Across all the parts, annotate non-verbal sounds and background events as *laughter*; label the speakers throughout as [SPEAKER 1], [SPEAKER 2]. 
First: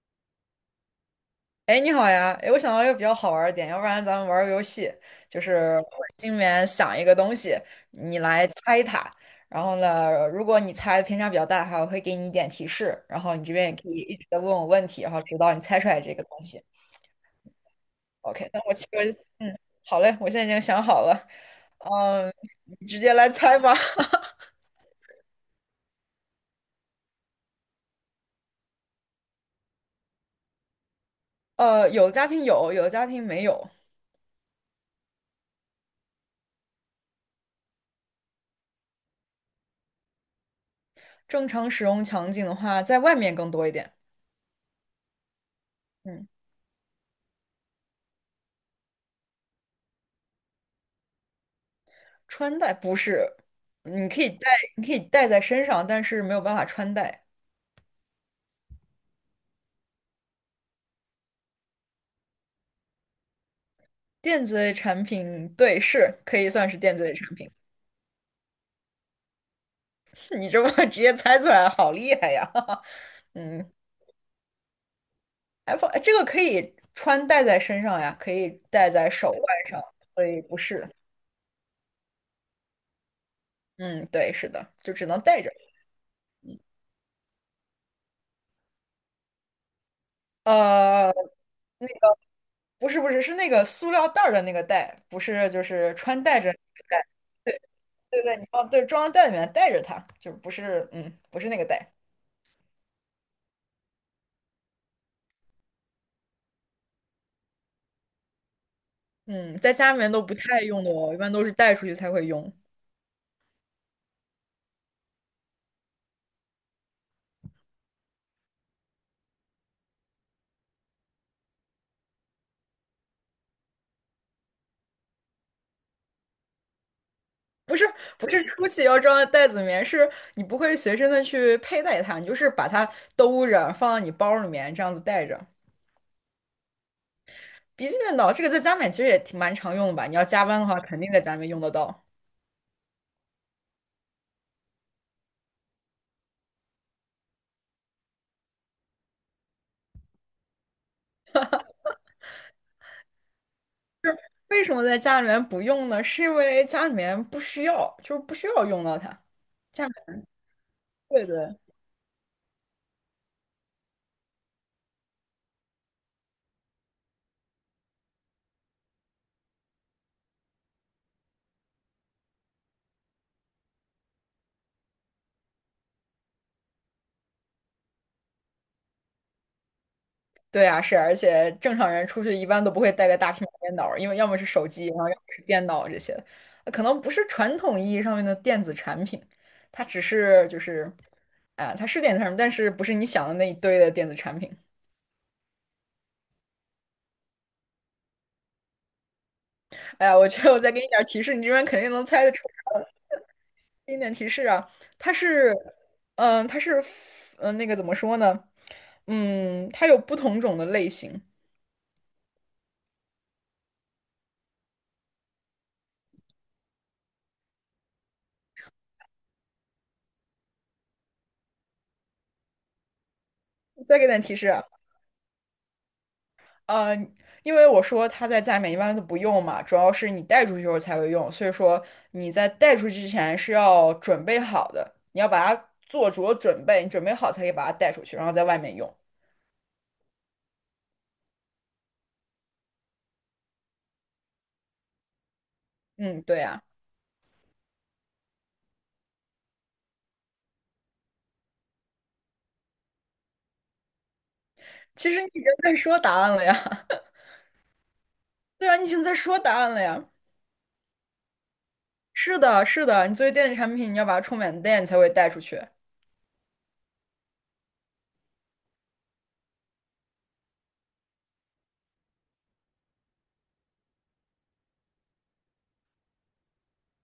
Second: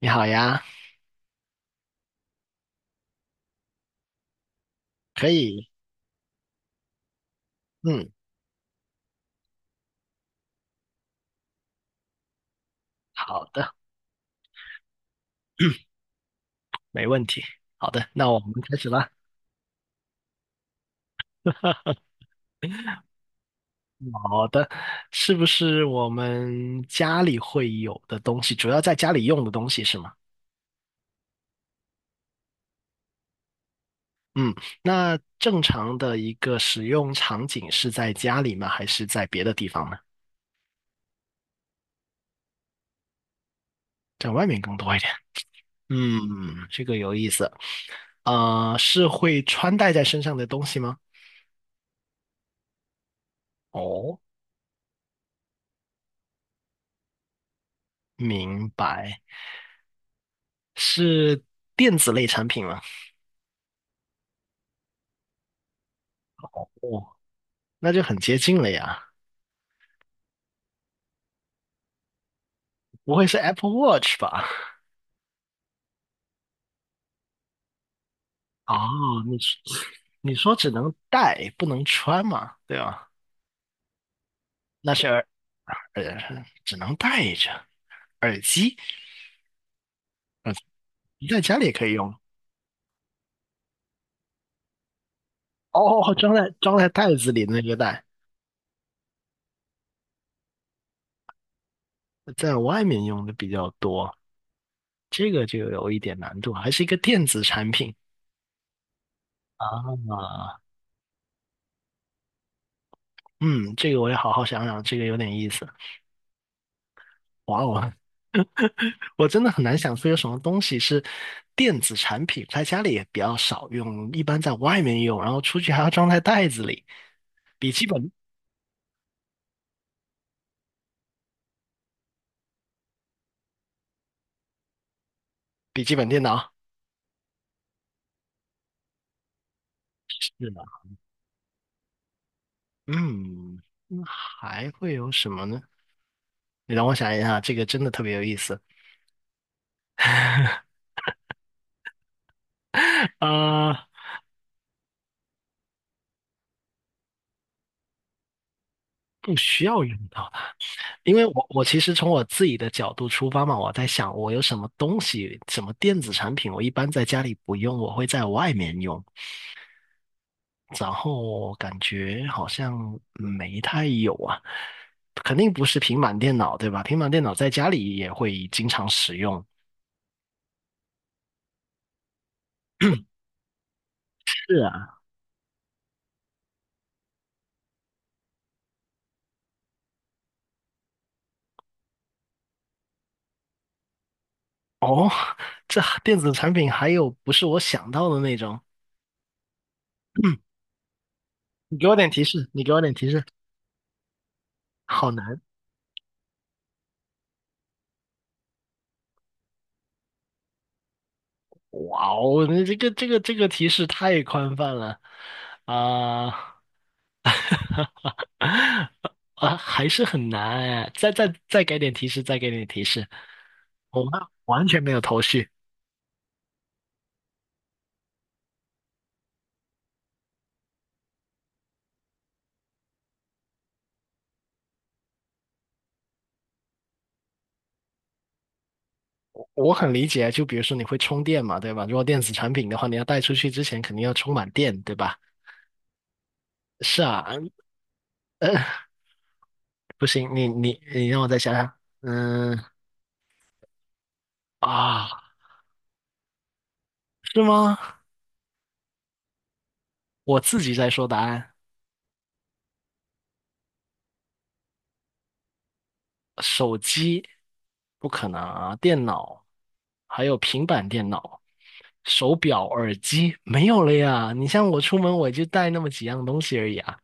[SPEAKER 1] 你好呀。
[SPEAKER 2] 哎，你好呀！哎，我想到一个比较好玩儿的点，要不然咱们玩儿个游戏，
[SPEAKER 1] 可
[SPEAKER 2] 就
[SPEAKER 1] 以。
[SPEAKER 2] 是我心里面想一个东西，
[SPEAKER 1] 嗯。
[SPEAKER 2] 你来猜它。然后呢，如果你猜的偏差比较大的话，我会给你一点提示，然后
[SPEAKER 1] 好
[SPEAKER 2] 你这边也
[SPEAKER 1] 的，
[SPEAKER 2] 可以一直在问我问题，然后直到你猜出来这个东西。
[SPEAKER 1] 没问题，好的，那我
[SPEAKER 2] OK，
[SPEAKER 1] 们
[SPEAKER 2] 那我
[SPEAKER 1] 开
[SPEAKER 2] 其
[SPEAKER 1] 始了。
[SPEAKER 2] 实好嘞，我现在已经想好了，
[SPEAKER 1] *laughs*
[SPEAKER 2] 嗯，你直接来猜吧。*laughs*
[SPEAKER 1] 好的，是不是我们家里会有的东西，主要在家里用的东西是吗？
[SPEAKER 2] 有的家庭有，有的家庭没有。
[SPEAKER 1] 嗯，那正常的一个使用场景是在家里吗？还是在别的地方呢？
[SPEAKER 2] 正常使用场景的话，在外面更多一点。
[SPEAKER 1] 在外面更多一点。
[SPEAKER 2] 嗯。
[SPEAKER 1] 嗯，这个有意思。啊，是会穿戴在身上的东西吗？
[SPEAKER 2] 穿戴不是，嗯你
[SPEAKER 1] 哦，
[SPEAKER 2] 可以带，你可以带在身上，但是没有办法穿戴。
[SPEAKER 1] 明白。是电子类产品吗？
[SPEAKER 2] 电子类产品，对，是可以算是电子
[SPEAKER 1] 哦。
[SPEAKER 2] 类产品。
[SPEAKER 1] 那就很接近了呀，
[SPEAKER 2] *laughs* 你这么直接猜出来，好厉害呀！
[SPEAKER 1] 不会
[SPEAKER 2] *laughs*
[SPEAKER 1] 是 Apple
[SPEAKER 2] 嗯
[SPEAKER 1] Watch 吧？
[SPEAKER 2] ，iPhone 这个可以穿戴在身上呀，可以戴在
[SPEAKER 1] 哦，
[SPEAKER 2] 手
[SPEAKER 1] 你
[SPEAKER 2] 腕
[SPEAKER 1] 说
[SPEAKER 2] 上，所
[SPEAKER 1] 你
[SPEAKER 2] 以
[SPEAKER 1] 说
[SPEAKER 2] 不
[SPEAKER 1] 只
[SPEAKER 2] 是。
[SPEAKER 1] 能戴不能穿嘛，对吧？
[SPEAKER 2] 嗯，对，是的，就
[SPEAKER 1] 那是
[SPEAKER 2] 只能
[SPEAKER 1] 耳
[SPEAKER 2] 戴着。
[SPEAKER 1] 耳只能戴着耳机，耳
[SPEAKER 2] 呃，
[SPEAKER 1] 机在家里也可
[SPEAKER 2] 那
[SPEAKER 1] 以用
[SPEAKER 2] 个不是不是，是那个塑料袋儿的那个袋，不是就是
[SPEAKER 1] 哦。
[SPEAKER 2] 穿
[SPEAKER 1] 装
[SPEAKER 2] 戴着
[SPEAKER 1] 在
[SPEAKER 2] 那个袋。
[SPEAKER 1] 袋子里的那
[SPEAKER 2] 对
[SPEAKER 1] 个袋，
[SPEAKER 2] 对对，你要对装到袋里面带着它，就不是不是那个袋。
[SPEAKER 1] 在外面用的比较多，这个就有一点难度，还是一个电子产品
[SPEAKER 2] 嗯，在家里面都不
[SPEAKER 1] 啊。
[SPEAKER 2] 太用的哦，一般都是带出去才会用。
[SPEAKER 1] 嗯，这个我也好好想想，这个有点意思。哇哦，我真的很难想出有什么东西是电子产品，在家里也比较少用，一般在外面用，然后出去还要装在袋子里。笔
[SPEAKER 2] 不是
[SPEAKER 1] 记本，
[SPEAKER 2] 不是出去要装在袋子里面，是你不会随身的去佩戴它，你就是把它兜着放到你包里面这样子带着。
[SPEAKER 1] 笔记本电脑，
[SPEAKER 2] 笔记本刀这个在家里面其实也挺蛮常用的吧？你要加
[SPEAKER 1] 是
[SPEAKER 2] 班
[SPEAKER 1] 的。
[SPEAKER 2] 的话，肯定在家里面用得到。
[SPEAKER 1] 嗯，那还会有什么呢？你让我想一下，这个真的特别有意思。*laughs* 呃，
[SPEAKER 2] 为什么在家里面不用呢？是因为家里面不需要，就是不需要用到它。
[SPEAKER 1] 不需要
[SPEAKER 2] 家里
[SPEAKER 1] 用
[SPEAKER 2] 面
[SPEAKER 1] 到它，因为
[SPEAKER 2] 对
[SPEAKER 1] 我
[SPEAKER 2] 对。
[SPEAKER 1] 我其实从我自己的角度出发嘛，我在想我有什么东西，什么电子产品，我一般在家里不用，我会在外面用。然后感觉好像没太有啊，肯定不是平板电脑，对吧？平板电脑在家里也会经常使用。
[SPEAKER 2] 对啊，是，而且正常人出去一般都不会带个大平板电脑，因为要么是
[SPEAKER 1] 是
[SPEAKER 2] 手机，然
[SPEAKER 1] 啊。
[SPEAKER 2] 后要么是电脑这些，可能不是传统意义上面的电子产品，它只是就是，啊、它是电子产品，但是不是你想的那一堆的电子产品。
[SPEAKER 1] 哦，*laughs* 这电子产品还有不是我想到的那种。
[SPEAKER 2] 哎呀，我
[SPEAKER 1] 嗯，
[SPEAKER 2] 觉得我再给你点儿提示，你这边
[SPEAKER 1] 你
[SPEAKER 2] 肯
[SPEAKER 1] 给
[SPEAKER 2] 定
[SPEAKER 1] 我
[SPEAKER 2] 能
[SPEAKER 1] 点提
[SPEAKER 2] 猜得出
[SPEAKER 1] 示，
[SPEAKER 2] 来。给你点提示啊，
[SPEAKER 1] 好
[SPEAKER 2] 它
[SPEAKER 1] 难。
[SPEAKER 2] 是，嗯、它是，那个怎么说呢？它有不同种的类型。
[SPEAKER 1] 哇哦，那这个提示太宽泛了啊！*laughs* 啊，还是很难哎。再给点提示，
[SPEAKER 2] 再
[SPEAKER 1] 我
[SPEAKER 2] 给点
[SPEAKER 1] 完
[SPEAKER 2] 提示啊，
[SPEAKER 1] 完全没有头绪。
[SPEAKER 2] 呃，因为我说它在家里面一般都不用嘛，主要是你带出去时候才会用，所以说你在带出去之前是要准备好的，你要把它做足准备，你准备好才可以把它带出去，然后在外面用。
[SPEAKER 1] 我很理解，就比如说你会充电嘛，对吧？如果电子产品的话，你要带出去之前肯定要充满电，对吧？
[SPEAKER 2] 嗯，对呀，
[SPEAKER 1] 是啊。呃，不行，你让我再想想。嗯，啊，
[SPEAKER 2] 其实你已经在说答案了呀，
[SPEAKER 1] 是吗？
[SPEAKER 2] *laughs* 对啊，你已经在说答案了呀。
[SPEAKER 1] 我自己在说答案。
[SPEAKER 2] 是的，是的，你作为电子产品，你要把它充满电，你才会带出去。
[SPEAKER 1] 手机不可能啊，电脑还有平板电脑、手表、耳机没有了呀。你像我出门我就带那么几样东西而已啊。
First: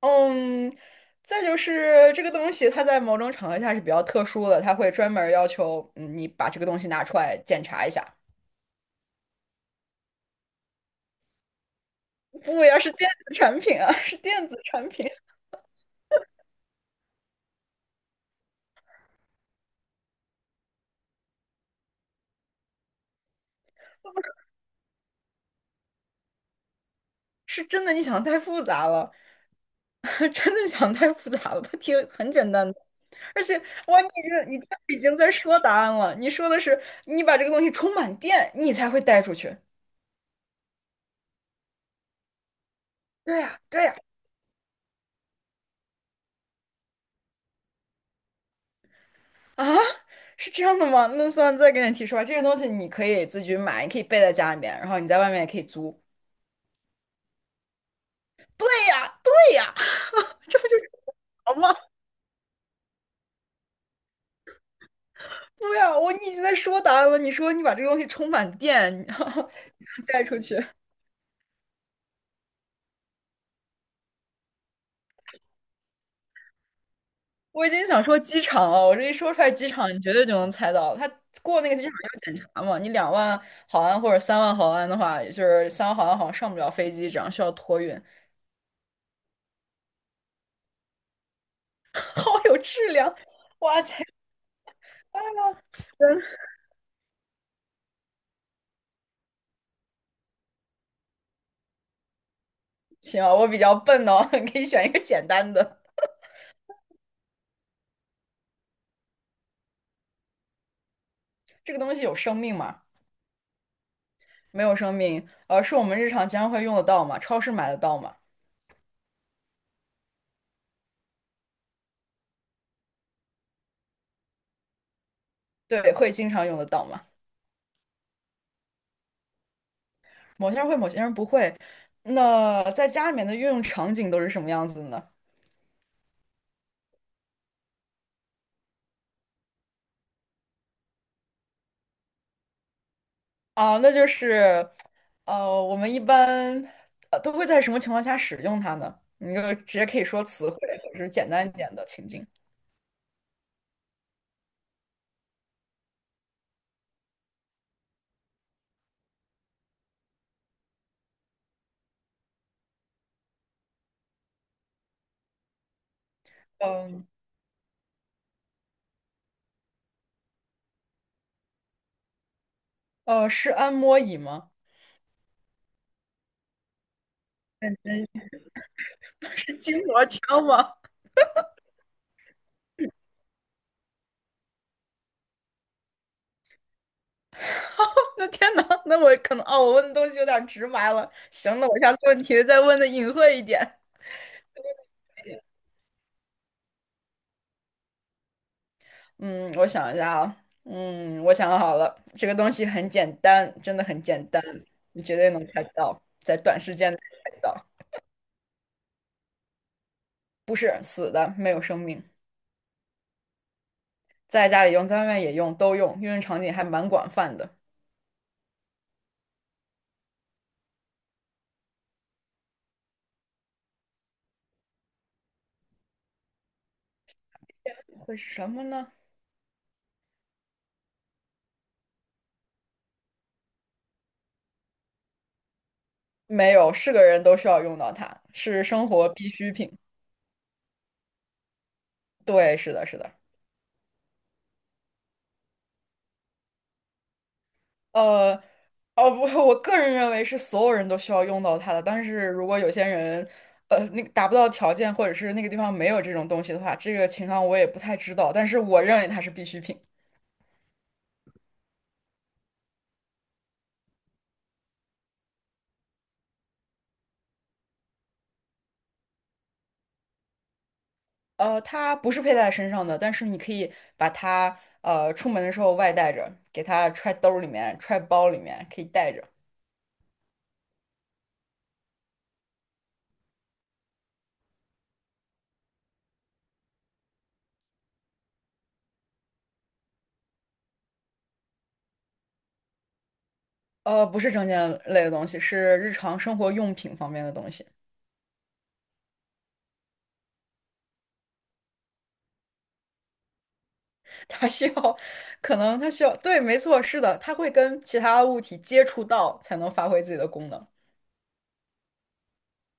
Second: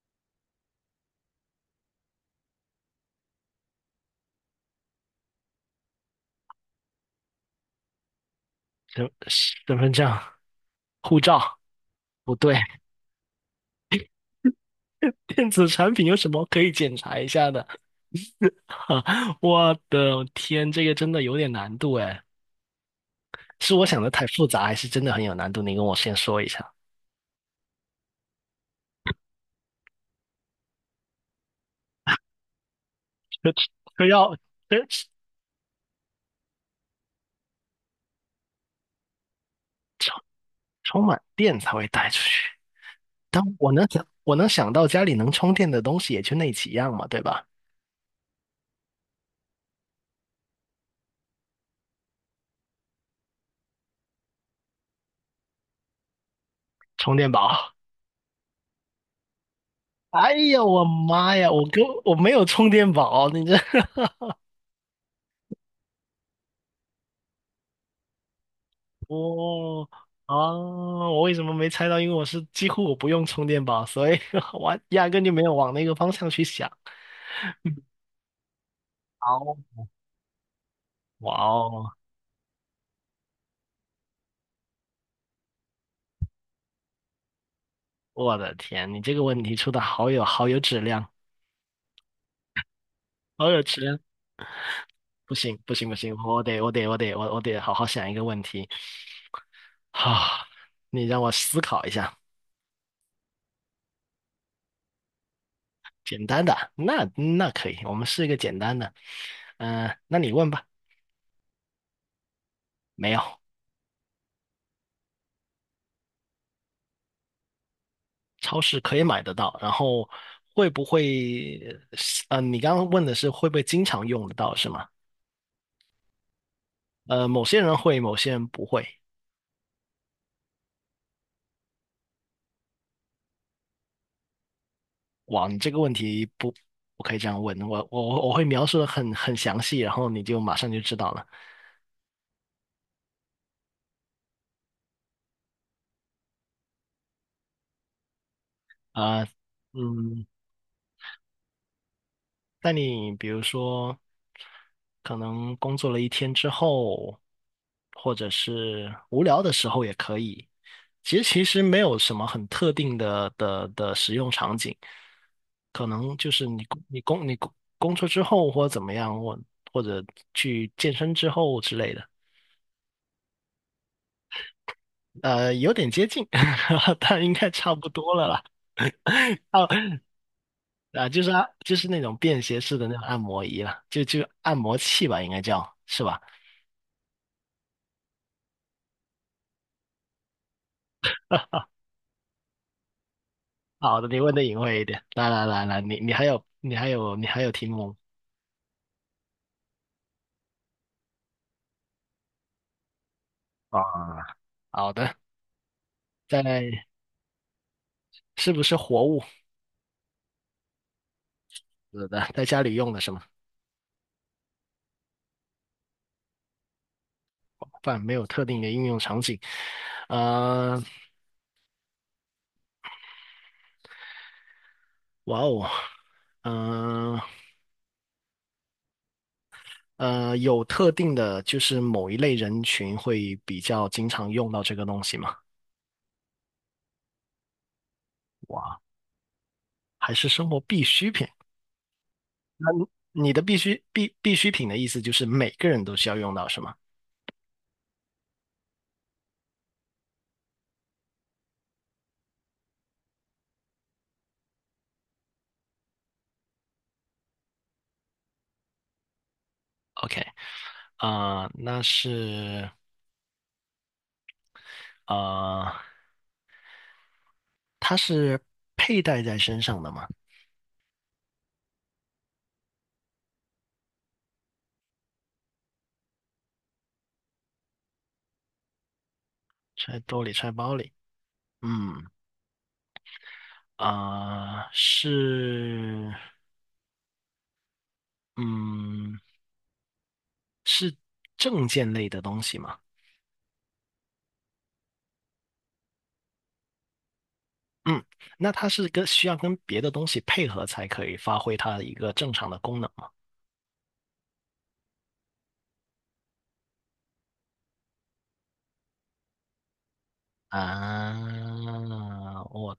[SPEAKER 2] 嗯，再就是这个东西，它在某种场合下是比较特殊的，它会专门儿要求你把这个东西拿出来检查一下。
[SPEAKER 1] 身身份证、护照，不对。
[SPEAKER 2] 不呀，是电子产品啊，是电子产品，
[SPEAKER 1] *laughs* 电子产品有什么可以检查一下的？*laughs* 我的天，这个真的有点难度哎，是我想的太复杂，还是真的很有难度？你跟我先说一下。
[SPEAKER 2] 是真的。你想太复杂了，*laughs* 真的想太复杂了。它题很简单的，而
[SPEAKER 1] 这
[SPEAKER 2] 且哇，
[SPEAKER 1] 这要这
[SPEAKER 2] 你已经在说答案了。你说的是你把这个东西充满电，你才会带出去。
[SPEAKER 1] 充满电才会带出去，
[SPEAKER 2] 对
[SPEAKER 1] 但
[SPEAKER 2] 呀，
[SPEAKER 1] 我
[SPEAKER 2] 对
[SPEAKER 1] 能
[SPEAKER 2] 呀，
[SPEAKER 1] 想我能想到家里能充电的东西也就那几样嘛，对吧？
[SPEAKER 2] 啊，是这样的吗？那算了，再给你提示吧。这个东西你可以自己买，你可以备在家里面，然后你在外面也可以租。
[SPEAKER 1] 充电宝。
[SPEAKER 2] 对呀，
[SPEAKER 1] 哎
[SPEAKER 2] *laughs* 这
[SPEAKER 1] 呀，
[SPEAKER 2] 不就
[SPEAKER 1] 我
[SPEAKER 2] 是
[SPEAKER 1] 妈呀，
[SPEAKER 2] 好吗？
[SPEAKER 1] 我没有充电宝，你这
[SPEAKER 2] 对呀，你已经在说答案了。你说你把这个东西充满电，
[SPEAKER 1] *laughs*
[SPEAKER 2] 然后
[SPEAKER 1] 哦，
[SPEAKER 2] *laughs* 带
[SPEAKER 1] 啊，
[SPEAKER 2] 出去。
[SPEAKER 1] 我为什么没猜到？因为我是几乎我不用充电宝，所以 *laughs* 我压根就没有往那个方向去想。
[SPEAKER 2] 我已经想说机场了，我这一说出来
[SPEAKER 1] 好。
[SPEAKER 2] 机场，你绝对就能猜到。他
[SPEAKER 1] 哇
[SPEAKER 2] 过那个机
[SPEAKER 1] 哦。
[SPEAKER 2] 场要检查嘛，你2万毫安或者三万毫安的话，也就是三万毫安好像上不了飞机，这样需要托运。
[SPEAKER 1] 我的天，你这个问题出的好有质量，
[SPEAKER 2] *laughs* 好有质量，
[SPEAKER 1] 好有质
[SPEAKER 2] 哇
[SPEAKER 1] 量！
[SPEAKER 2] 塞！啊，
[SPEAKER 1] 不行不行不行，
[SPEAKER 2] 真
[SPEAKER 1] 我我得好好想一个问题。好，你让我思考一下。
[SPEAKER 2] 行啊，我比较笨哦，*laughs* 你可以选一个简单的。
[SPEAKER 1] 简单的，那那可以，我们试一个简单的。那你问吧。
[SPEAKER 2] 这个东西有生命吗？
[SPEAKER 1] 没有。
[SPEAKER 2] 没有生命，是我们日常经常会用得到吗？超市买得到吗？
[SPEAKER 1] 超市可以买得到，然后会不会？你刚刚问的是会不会经常用得到是吗？
[SPEAKER 2] 对，会经常用得到吗？
[SPEAKER 1] 呃，某些人会，某些人不会。
[SPEAKER 2] 某些人会，某些人不会。那在家里面的运用场景都是什么样子的呢？
[SPEAKER 1] 哇，你这个问题不我可以这样问，我我会描述的很详细，然后你就马上就知道了
[SPEAKER 2] 啊，那就是，我们一般都会在什么情况下使用它呢？
[SPEAKER 1] 啊。
[SPEAKER 2] 你就直接可以说
[SPEAKER 1] 嗯，
[SPEAKER 2] 词汇，或者是简单一点的情境。
[SPEAKER 1] 那你比如说，可能工作了一天之后，或者是无聊的时候也可以，其实没有什么很特定的的使用场景，可能就是你工你
[SPEAKER 2] 嗯，
[SPEAKER 1] 工你工工作之后或者怎么样，或者去健身之后之类的。
[SPEAKER 2] 是按摩椅吗？
[SPEAKER 1] 呃，有点接近，*laughs* 但应该差
[SPEAKER 2] 认
[SPEAKER 1] 不
[SPEAKER 2] 真
[SPEAKER 1] 多了啦。
[SPEAKER 2] *laughs* 是
[SPEAKER 1] 哦，
[SPEAKER 2] 筋膜枪吗？
[SPEAKER 1] 啊，就是啊，就是那种便携式的那种按摩仪了，就按摩器吧，应该叫是吧？
[SPEAKER 2] *laughs* 那天呐，那我可能哦，我问的东西有点直白了。行，那我下次问题再问的隐晦一点。
[SPEAKER 1] 好的，你问的隐晦一点。来来来来，你还有题目
[SPEAKER 2] 嗯，我想一下啊，我想好了，这个东西很简单，真
[SPEAKER 1] 啊？
[SPEAKER 2] 的很简单，
[SPEAKER 1] 好
[SPEAKER 2] 你
[SPEAKER 1] 的。
[SPEAKER 2] 绝对能猜到，在短时
[SPEAKER 1] 在
[SPEAKER 2] 间内猜到，
[SPEAKER 1] 是不是活物？
[SPEAKER 2] 不是死的，没有生命。
[SPEAKER 1] 是的。在家里用的是吗？
[SPEAKER 2] 在家里用，在外面也用，都用，应用场景还蛮广泛的。
[SPEAKER 1] 饭没有特定的应用场景。呃，哇哦。嗯、
[SPEAKER 2] 会是什么呢？
[SPEAKER 1] 呃，有特定的，就是某一类人群会比较经常用到这个东西吗？
[SPEAKER 2] 没有，是个人都需要用到它，是
[SPEAKER 1] 哇，
[SPEAKER 2] 生活必需品。
[SPEAKER 1] 还是生活必需品？
[SPEAKER 2] 对，
[SPEAKER 1] 那
[SPEAKER 2] 是
[SPEAKER 1] 你
[SPEAKER 2] 的，是的。
[SPEAKER 1] 你的必需品的意思就是每个人都需要用到，是吗
[SPEAKER 2] 呃，哦不，我个人认为是所有人都需要用到它的，但是如果有些人，那个达不到条件，或者是那个地方没有这种东西的话，这个情况我也不太知道，但是我认为它是必需品。
[SPEAKER 1] ？OK。啊、那是呃，它是佩戴在身上的吗？
[SPEAKER 2] 它不是佩戴在身上的，但是你可以把它出门的时候外带着，给它揣兜儿里面、揣包里面，可以带着。
[SPEAKER 1] 揣兜里，揣包里。嗯，啊、是，嗯，是证件类的东西吗？
[SPEAKER 2] 不是证件类的东西，是日常生活用品方面的东西。
[SPEAKER 1] 嗯，那它是需要跟别的东西配合才可以发挥它的一个正常的功能吗？
[SPEAKER 2] *laughs* 它需要，可能它需要，对，没错，是的，它会跟其他物体接触到才能发挥自己的功能。
[SPEAKER 1] 啊，我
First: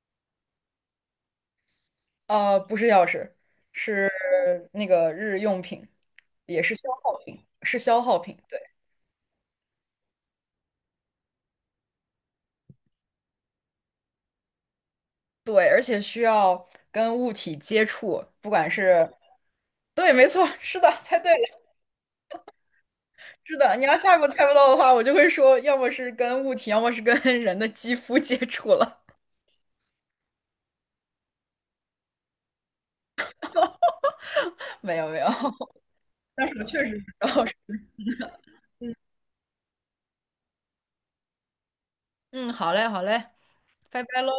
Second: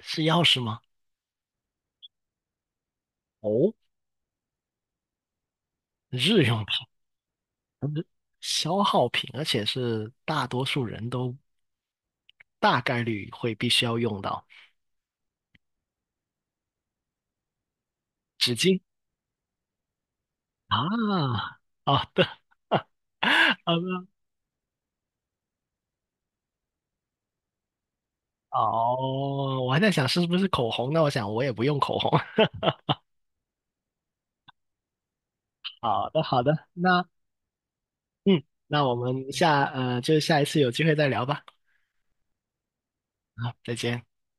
[SPEAKER 1] 是钥匙吗？
[SPEAKER 2] 不是钥匙，
[SPEAKER 1] 哦，
[SPEAKER 2] 是那个日用品，
[SPEAKER 1] 日
[SPEAKER 2] 也
[SPEAKER 1] 用品，
[SPEAKER 2] 是消耗品，是消
[SPEAKER 1] 日
[SPEAKER 2] 耗品，对
[SPEAKER 1] 消耗品，而且是大多数人都大概率会必须要用到
[SPEAKER 2] 对，而且需要跟物体接触，不
[SPEAKER 1] 纸
[SPEAKER 2] 管
[SPEAKER 1] 巾
[SPEAKER 2] 是，对，没错，是的，猜对
[SPEAKER 1] 啊。
[SPEAKER 2] 了，
[SPEAKER 1] 好的，*laughs*
[SPEAKER 2] 是的。
[SPEAKER 1] 好
[SPEAKER 2] 你要
[SPEAKER 1] 的。
[SPEAKER 2] 下一步猜不到的话，我就会说，要么是跟物体，要么是跟人的肌肤接触了。
[SPEAKER 1] 哦，我还在想是不是口红，那我想我也不用口红。*laughs*
[SPEAKER 2] 没有没有，*laughs*
[SPEAKER 1] 好的，好
[SPEAKER 2] 但
[SPEAKER 1] 的，
[SPEAKER 2] 是我确实是知
[SPEAKER 1] 那
[SPEAKER 2] 道。
[SPEAKER 1] 嗯，那我们下一次有机会再聊吧。
[SPEAKER 2] 嗯，好嘞好嘞，
[SPEAKER 1] 好，再
[SPEAKER 2] 拜
[SPEAKER 1] 见。
[SPEAKER 2] 拜喽。